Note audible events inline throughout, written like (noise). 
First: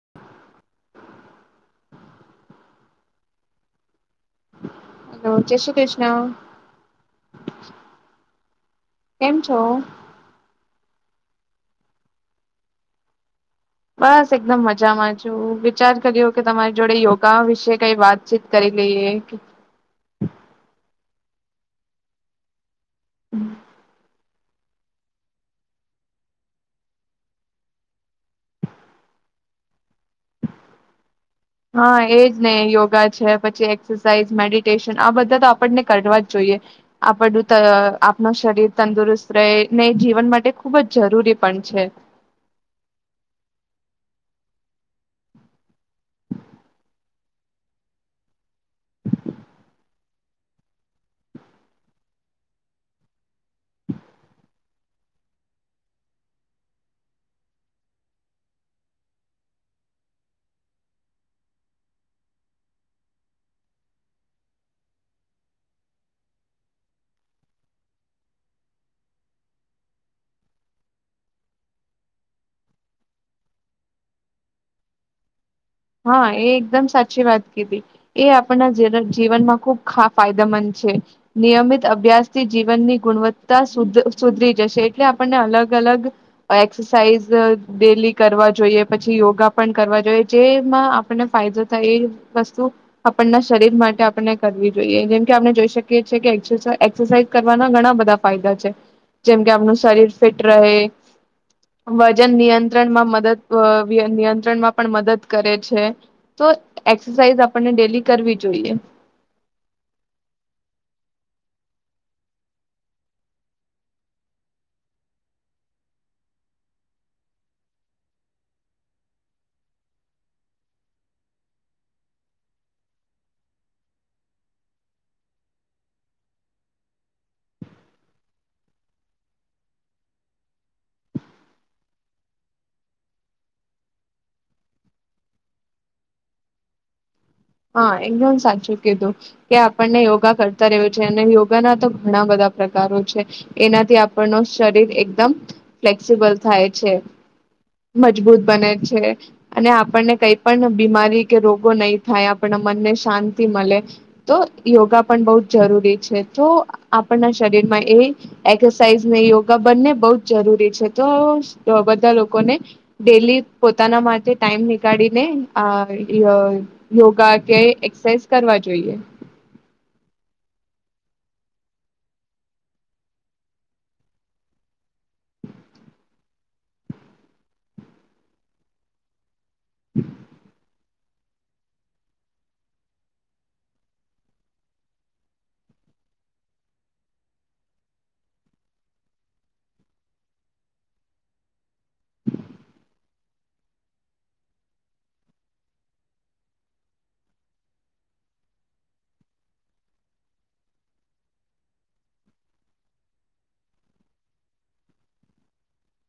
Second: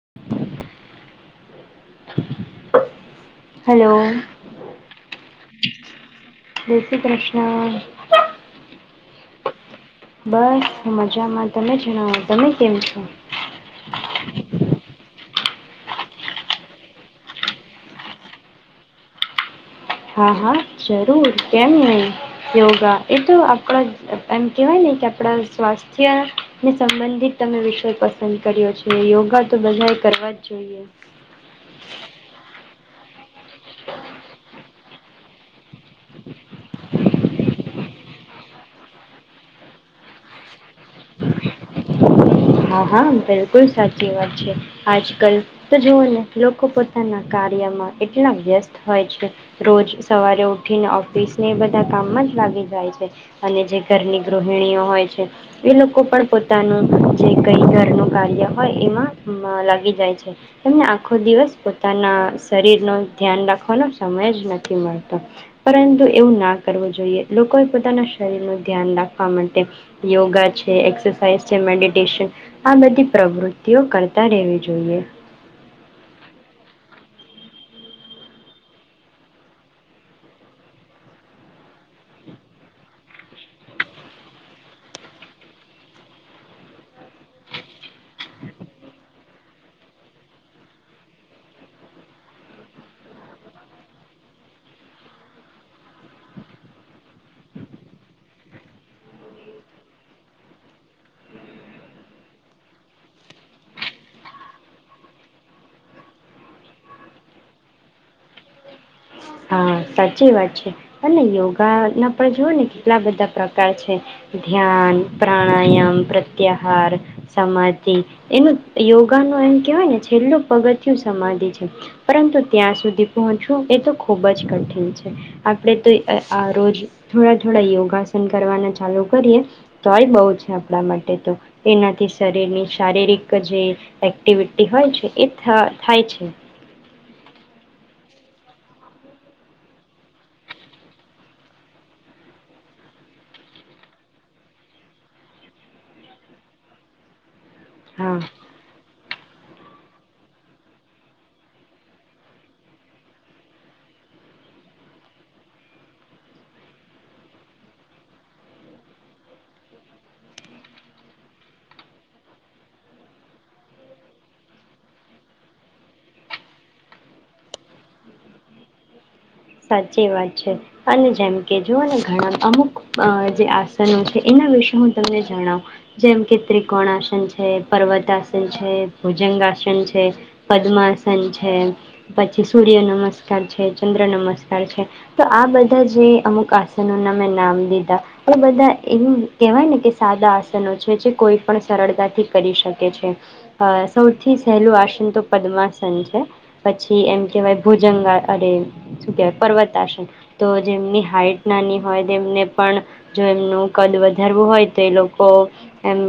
(inaudible) Hello. Hello જય શ્રી કૃષ્ણ. હમ. કેમ છો. બસ મજામાં તમે જણાવો તમે કેમ છો. બસ એકદમ મજામાં છું વિચાર કર્યો કે તમારી જોડે યોગા વિશે કઈ વાતચીત કરી લઈએ. હા હા જરૂર કેમ ન યોગા... એ તો આપણા... એમ કહેવાય નને કે આપણા સ્વાસ્થ્યને સંબંધિત તમે વિષય પસંદ કર્યો છે યોગા તો બધા- હા એજ ને યોગા. પછી એક્સરસાઝ મેડિટેશન આ બધા તો આપને કરવા જ જોઈએ આપણું આપણ શરીર તંદુરસ્ત રહે ને જીવન માટે ખૂબ જ જરૂરી પણ છે. હા હા બિલકુલ સાચી વાત છે આજ કલ તો જવઓ ને લોકો પોતાના કાર્યમાં એટલા વ્યસ્ત હોય છે રોજ સવારે ઉઠીને ઓફિસને એ બધા કામમાં જ લાગી જાય છે અને જે ઘરની ગૃહિણીઓ હોય છે એ લોકો પણ પોતાનું જે કઈ ઘરનું કાર્ય હોય એમાં લાગી જાય છે. એમને આખો દિવસ પોતાના શરીર ન ધ્યાન રાખવાનો સમય જ નથી મળતો. પરંતુ એવું ના કરવું જોઈએ લોકોએ પોતાના શરીરનું ધ્યાન રાખવા માટે યોગા છે એસસાઇઝ છે. આ બધી પ્રવૃત્તિઓ કરતા રહેેવી જોઈએ. હા એ એકદમ સાચી વાત કીધી એ આપના જીવનમાં ખુબ ફાયદા મંદ છે. નિયમિત અભ્યાસથી જીવનની ગુણવત્તા સુધ સુધરી જશે એટલે આપણને અલગ અલગ એક્સરસાઇઝ ડેલી કરવા જોઈએ પછી યોગા પણ કરવા જોઈએ જે. આપને ફાયદો થાય એ વસ્તુ આપના શરીર માટે આપણે કરવી જોઈએ જેમકે આપણે જોઈ શકીએ છએ કે એક્સરસાઇઝ કરવાના ઘણા બધા ફાયદા છે. જેમકે આપણું શરીર ફિટ રહે, વજન નિયંત્રણમાં મદદ નિયંત્રણમાં પણ મદદ. કરે છે તો એક્સરસાઇઝ આપને ડેલી કરવી જોઈએ. હા સાચી વાત છે. અને યોગાના પણ જુઓ ને કેટલા બધા પ્રકાર છે ધ્યાન પ્રાણાયામ પ્રત્યાહાર સમાધિ એનું યોગાનું એમ કહેવાય ને છેલ્લું પગથય સમાધિ છે પરંતુ ત્યાં સુધી પહોંચવું એ તો ખૂબ જ કઠિન. આપણે તો આ રોજ થોડા થોડા યોગાસન કરવાના ચાલુ કરીએ તોય બહ છે, આપણા માટે તો એનાથી શરીરની શારીરિક જે એક્ટિવિટી હોય છે એ થાય છે. હા એને હું સાચું કીધું કે આપણને યોગા કરતા રહ્યું છે અને યોગાના તો ઘણા બધા પ્રકારો છે એનાથી આપણ ન શરીર એકદમ ફ્લેક્સિબલ થાય છે. હા મજબૂત બને છે. અને આપણને કઈ પણ બીમારી કે રોગો નહી થાય આપ મનને શાંતિ મળે તો યોગા પણ બહ જ જરૂરી છે તો, આપણના શરીરમાં એ એક્સરસાઇઝ ને યોગા બંને બહ જ જરૂરી છે તો બધા લોકોને ડેલી પોતાના માટે ટાઈમ નીકાળીને આ યોગા કે એક્સરસાઇઝ કરવા જોઈએ. સાચી વાત છે અને જેમ કે જોઓને ઘણા અમુક જે આસનો છે એના વિશે હું તમને જણાવ જેમ કે ત્રિકોણ આસન છે, પર્વત આસન છે, ભુજંગ આસન છે પદ્મા છે. પછી સૂર્ય નમસ્કાર છે, ચંદ્ર નમસ્કાર તો આ બધા જે અમુક આસનોના મેં નામ લીધા પણ બધા એમ કહેવાય ને કે સાદા આસનો છે, જે કોઈ પણ સરળતાથી કરી શકે છે. સૌથી સહેલું આસન તો પદ્માસન છે પછી એમ કેહેવાય ભુજંગાળ અરે શું કહેવાય પર્વત આસન તો જેમની હાઈટ નાની હોય તેમને પણ જો એમનું કદ વધારવું હોય તો એ લોકો એમ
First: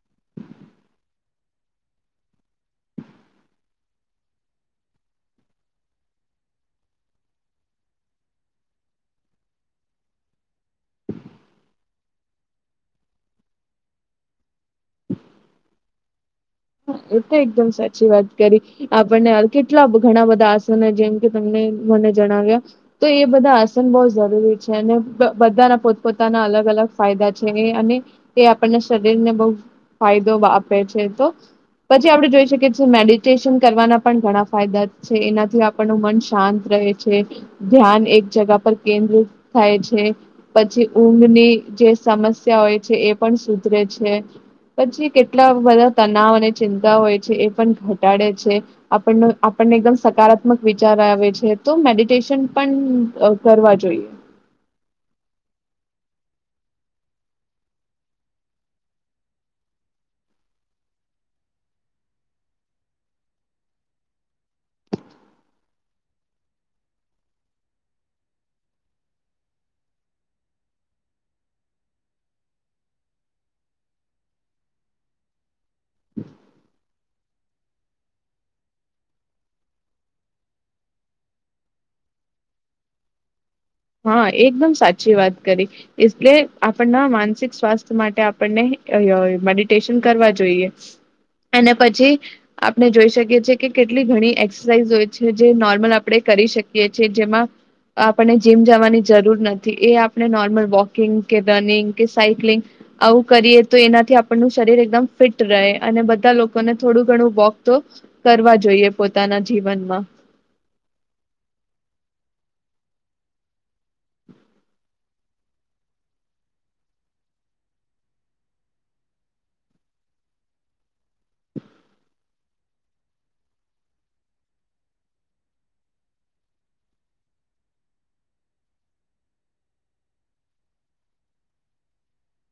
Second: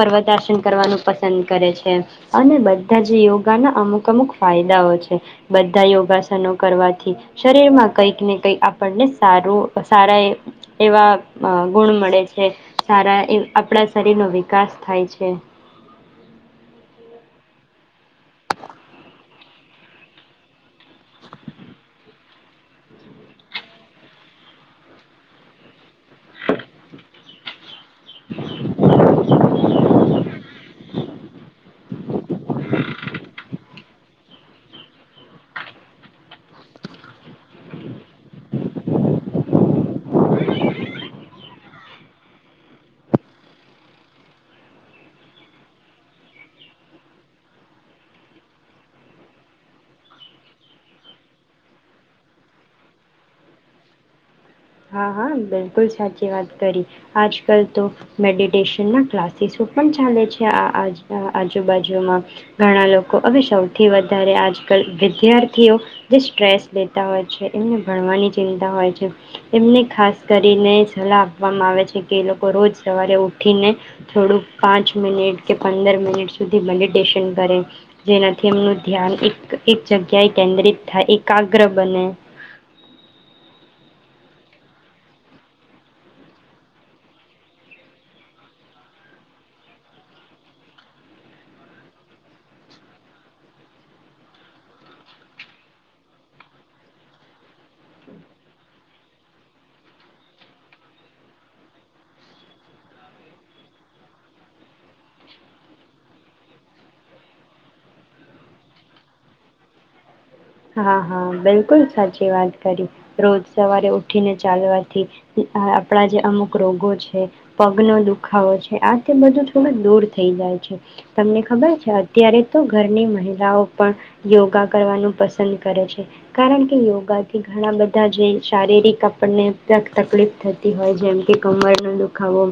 પર્વત આસન કરવાનું પસંદ કરે છે, અને બધા જ યોગાના અમુક અમુક ફાયદાઓ છે બધા યોગાસનો કરવા. શરીરમાં કંઈક ને કઈક આપણને સારું સારા એ એવા ગુણ મળે છે સારા આપણા શરીરનો વિકાસ થાય છે. એ તો એકદમ સાચી વાત કરી આપણને કેટલા ઘણા બધા આસન જેમ કે તમને મને જણાવ્યા તો એ બધા આસન બહુ જરૂરી છે, અને બધાના પોતપોતાના અલગ અલગ ફાયદા છે એ અને એ આપણને શરીરને બહ ફાયદો આપે છે તો પછ આપ જોઈ શકીએ મેડિટેશન કરવાના પણ ઘણા ફાયદા છે. એનાથી આપણનું મન શાંત રહે છે, ધ્યાન એક જગા પર કેન્દ્રિત થાય છે, પછી ઊંઘની જે સમસ્યા હોય છે એ પણ સુધરે છે, પછી કેટલા બધા તનાવ અને ચિંતા હોય છે એ પણ ઘટાડે છે આપણ આપણને એકદમ સકારાત્મક વિચાર આવે છે તો મેડિટેશન પણ કરવા જોઈએ. હા હા બિલકુલ સાચી વાત કરી આજ કલ તો મેડિટેશન ના ક્લાસીસો પણ ચાલે છે. આ આજુબાજુમાં ઘણા લોકો હવે સૌથી વધારે આજકાલ વિદ્યાર્થીઓ જે સ્ટ્રેસ લેતા હોય છે એમને ભણવાની ચિંતા હોય છે. એમને ખાસ કરીને સલાહ આપવામાં આવે છે કે એ લોકો રોજ સવારે ઉઠીને થોડુંક પાંચ મિનિટ કે પંદર મિનિટ સુધી મેડિટેશન કરે જેનાથી એમનું ધ્યાન એક એક જગ્યાએ કેન્દ્રિત થાય એકાગ્ર બને. હા એકદમ સાચી વાત કરી એટલે આપણના માનસિક સ્વાસ્થ્ય માટે આપણને મેડિટેશન કરવા જોઈએ અને પછી આપણે જોઈ શકીએ છીએ કે, કેટલી ઘણી એક્સરસાઇઝ હોય છે જે નોર્મલ આપણે કરી શકીએ છએ જેમાં આપને. જીમ જવાની જરૂર નથી એ આપણે નોર્મલ વોકિંગ કે રનિંગ કે સાયક્લિંગ આવું કરીએ તો એનાથી આપણનું શરીર એકદમ ફિટ રહે અને બધા લોકોને થોડું ઘણું વોક તો કરવા જોઈએ પોતાના જીવનમાં. હા હા બિલકુલ સાચી વાત કરી રોજ સવારે ઉઠીને ચાલવાથી આપણા જે અમુક રોગો છે પગનો દુખાવો છે આ તે બધું થોડું દૂર થઈ જાય છે. તમને ખબર છે અત્યારે. તો ઘરની મહિલાઓ પણ યોગા કરવાનું પસ પ કરે છે કારણ કે યોગાથી ઘણા બધા જે શારીરિક આપણને તકલીફ થતી હોય જેમ કે કમરનો દુખાવો,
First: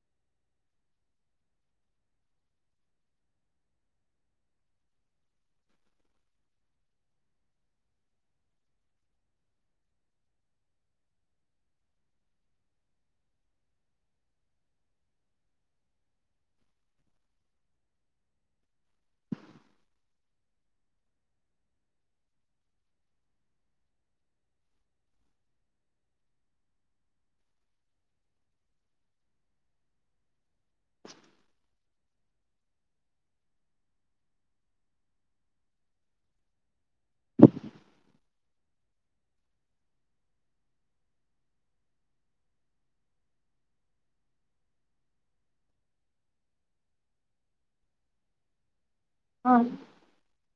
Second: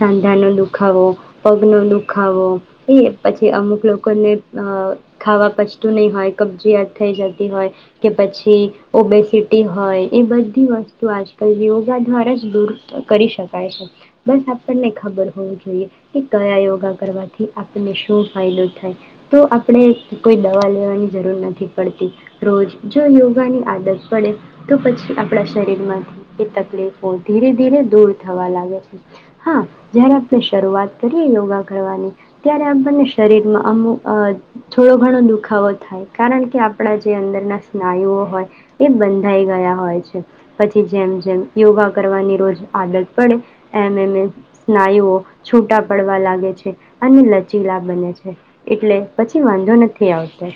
સાંધાનો દુખાવો, પગનોો દુખાવો એ પછી અમુક લોકોને ખાવા પચતું નહીં હોય કબજીયાદ થઈ જત હોય કે પછી ઓબેસીટી હોય એ બધી વસ્તુ આજકાલ યોગા દ્વારા જ દૂર કરી શકાય છે બસ આપણને ખબર હોવું જોઈએ કે કયા યોગા કરવાથી આપણને શું ફાયદો થાય તો આપણે કોઈ દવા લેવાની જરૂર નથી પડતી. રોજ જો યોગા ની આદત પડે તો પછી આપણા શરીર માંથી એ તકલીફો ધીરે ધીરે દૂર થવા લાગે છે હા જયારે આપણે શરૂઆત કરીએ યોગા કરવાની. ત્યારે આપણને શરીરમાં અમુક અ થોડો ઘણો દુખાવો થાય કારણ કે આપણા જે અંદરના સ્નાયુઓ હોય એ બંધાઈ ગયા હોય છે પછી જેમ જેમ યોગા કરવાની રોજ આદત પડે એમ એમ સ્નાયુઓ છૂટા પડવા લાગે છે અને લચીલા બને છે એટલે. પછી હા વાંધો નથી આવતો.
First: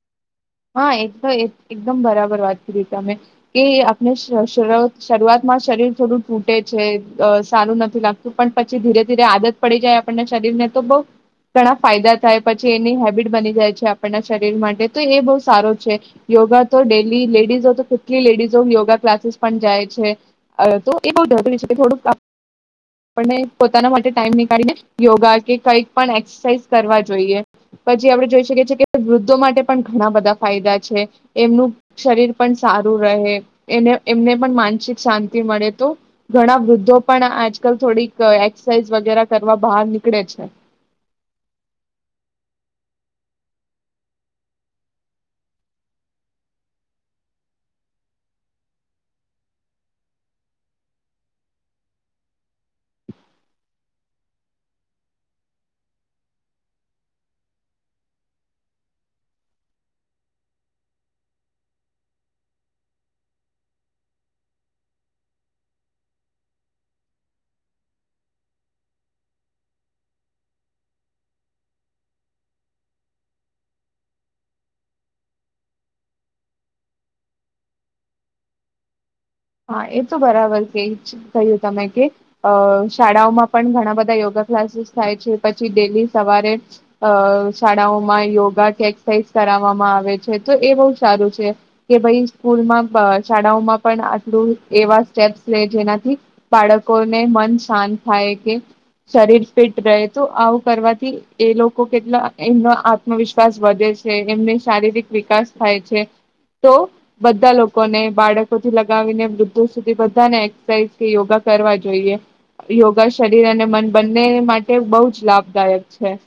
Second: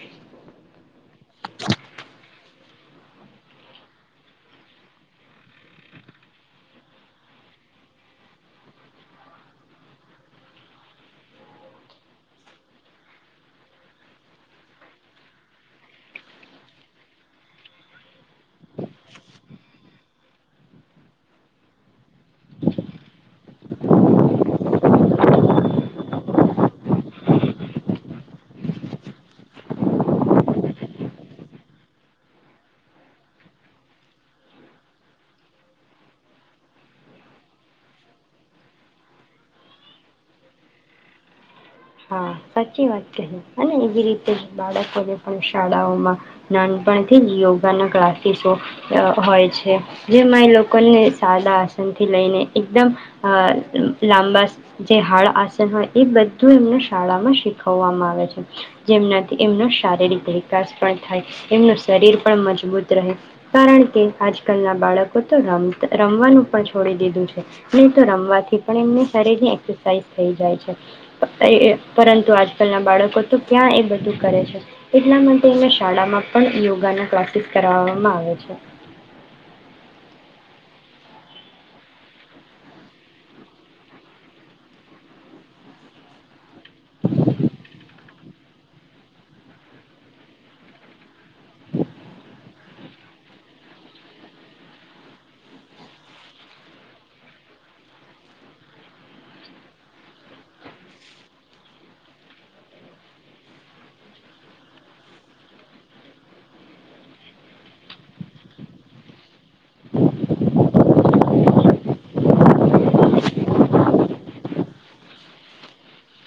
હા એક એકદમ બરાબર વાત કરી તમે કે આપણે શરૂઆતમાં શરીર થોડું તૂટે છે સારું નથી લાગતું પણ, પછી ધીરે ધીરે આદત પડી જાય આપણના શરીર ને તો બહ ઘણા ફાયદા થાય પછી એની હેબિટ બની જાય છે આપણના શરીર માટે તો એ બહ સારો છે યોગા તો ડેલી લેડીઝો તો કેટલી લેડીઝો યોગા ક્લાસીસ પણ જાય છે તો એ બરૂરી છે થોડુંક પોના માટે ટાઈમનીળીને યોગા કે કંઈક પણ એક્સરસાઇઝ કરવા જોઈએ. પછી આપડણે જોઈ શકીએ છીએ કે વૃદ્ધો માટે પણ ઘણા બધા ફાયદા છે. એમનું શરીર પણ સારું રહે એને એમને પણ માનસિક શાંતિ મળે તો ઘણા વૃદ્ધો પણ આ આજલ થોડીક એક્સરસાઇઝ વગેરે કરવા બહાર નીકળે છે. હા સાચી વાત કહી અને એવી રીતે બાળકોને પણ શાળાઓમાં નાનપણથી જ યોગાના ક્લાસીસો હોય છે. જેમાં એ લોકોને સાદા આસનથી લઈને એકદમ લાંબા જે હાળ આસન હોય એ બધ શાળામાં શીખવામાં આવે છે જેમનાથી એમનો શારીરિક વિકાસ પણ થાય એમનું શરીર પણ મજબૂત રહે કારણ કે આજકાલના બાળકો તો રમ રમવાનું પણ છોડી દીધું છે નહી તો રમવાથી પણ એમને શરીરની એરસાઇઝ થઈ જાય છે. પરંતુ આજકાલના બાળકો તો ક્યાં એ બધું કરે છે એટલા માટે એને શાળામાં પણ યોગાનો પ્રેક્ટિસ કરવામાં આવે છે. હા એ તો બરાબર છે એ જ કહ્યું તમે કે અ શાળાઓમાં પણ ઘણા બધા યોગા ક્લાસીસ થાય છે. પછી ડેલી સવારે અ શાળાઓમાં યોગા કે એક્સરસાઇઝ કરવામાં આવે છે તો એ બહુ સારું છે. કે ભાઈ સ્કૂલમાં શાળાઓમાં પણ. એવા સ્ટેપ્સ લે જેનાથી બાળકોને મન શાંત થાય કે શરીર ફિટ રહે તો આવું કરવાથી એ લોકો કેટલા એમનો આત્મવિશ્વાસ વધે છે એમને શારીરિક વિકાસ થાય છે તો બધા લોકોને બાળકોથી. ને વૃદ્ધો સુધી બધાને એક્સરસાઇઝ કે યોગા કરવા જોઈએ યોગા શરીર અને મન બંને માટે બહુ જ લાભદાયક છે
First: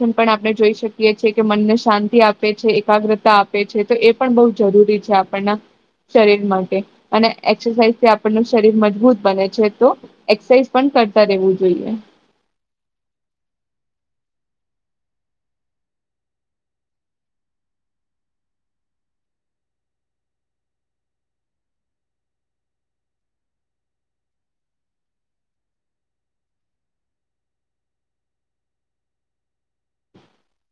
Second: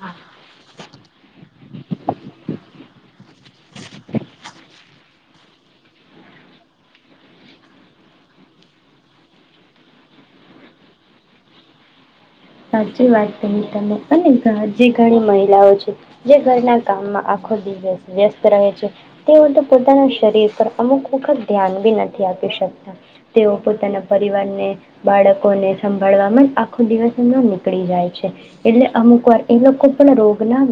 હા પણ આપણે જોઈ શકીએ છીએ કે મનને શાંતિ આપે છે, એકાગ્રતા આપે છે. તો એ પણ બહ જરૂરી છે આપણના શરીર માટે અને એક્સરસાઇઝથી આપણનું શરીર મજબૂત બને છે, તો એક્સરસાઇઝ પણ કરતા રહેવું જોઈએ. સાચી વાત કહી તમે. અને જે ઘણી મહિલાઓ છે, જે ઘરના કામમાં આખો દિવસ વ્યસ્ત રહે છે તેઓ તો પોતાના શરીર પર અમુક વખત ધ્યાન બી નથી આપી શકતા. તેઓ પોતાના પરિવારને, બાળકોને સંભાળવાવામાં જ આખો દિવસ એમનો નિકળી જાય છે. એટલે અમુક વાર એ લોકો પણ રોગના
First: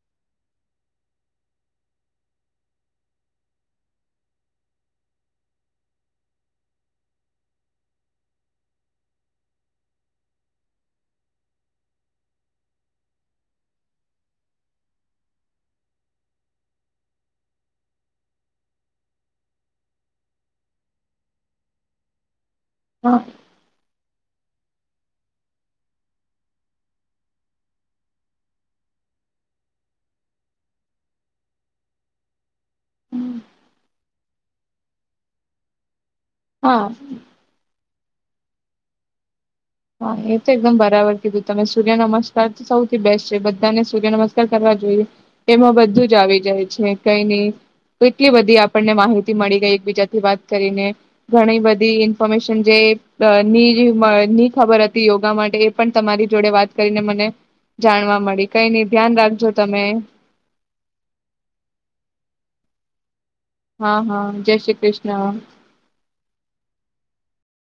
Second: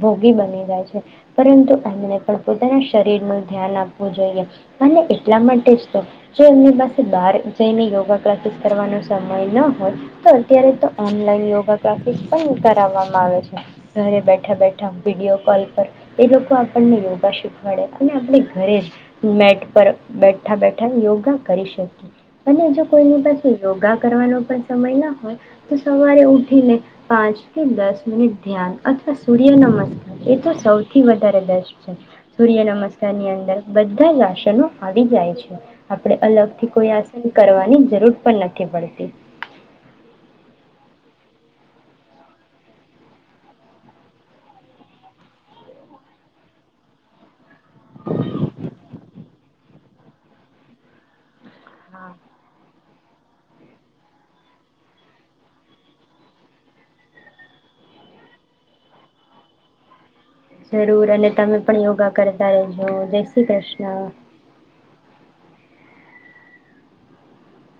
ભોગી બની જાય છે. પરંતુ એમણે પણ પોતાના શરીરનું ધ્યાન આપવું જોઈએ. અને એટલા માટે જ તો, જો એમની પાસે બહાર જઈને યોગા ક્લાસીસ કરવાનો સમય ન હોય, તો અત્યારે તો ઓનલાઈન યોગા ક્લાસીસ પણ કરાવવામાં આવે છે. ઘરે બેઠા બેઠા વિડીયો કોલ પર એ લોકો આપણને યોગા શીખવાડે, અને આપણે ઘરે જ મેટ પર બેઠા બેઠા યોગા કરી શકીએ. અને જો હા કોઈની પાસે યોગા કરવાનો પણ સમય ના હોય તો સવારે ઉઠીને પાંચ કે દસ મિનિટ ધ્યાન અથવા સૂર્ય નમસ્કાર, એ તો સૌથી વધારે બેસ્ટ છે. સૂર્ય નમસ્કારની અંદર બધ્ધા જ આસનો આવી જાય છે. આપણે અલગથી હા કોઈ આસન કરવાની જરૂર પણ નથી પડતી. હા, એ તો એકદમ બરાબર કીધું તમે. સૂર્ય નમસ્કાર તો સૌથી બેસ્ટ છે. બધાને સૂર્ય નમસ્કાર કરવા જોઈએ. એમાં બધું જ આવી જાય છે. કંઈ નહી. એટલી બધી આપણને માહિતી મળી ગઈ એકબીજાથી વાત કરીને. ઘણી બધી હા ઇન્ફોર્મેશન જે અ ની રી ની ખબર હતી યોગા માટે, એ પણ તમારી જોડે વાત કરીને મને જાણવા મળી. કંઈ નહીં. ધ્યાન રાખજો તમે. જરૂર અને તમે પણ યોગા કરતા રજો. હા હા જય શ્રી કૃષ્ણ.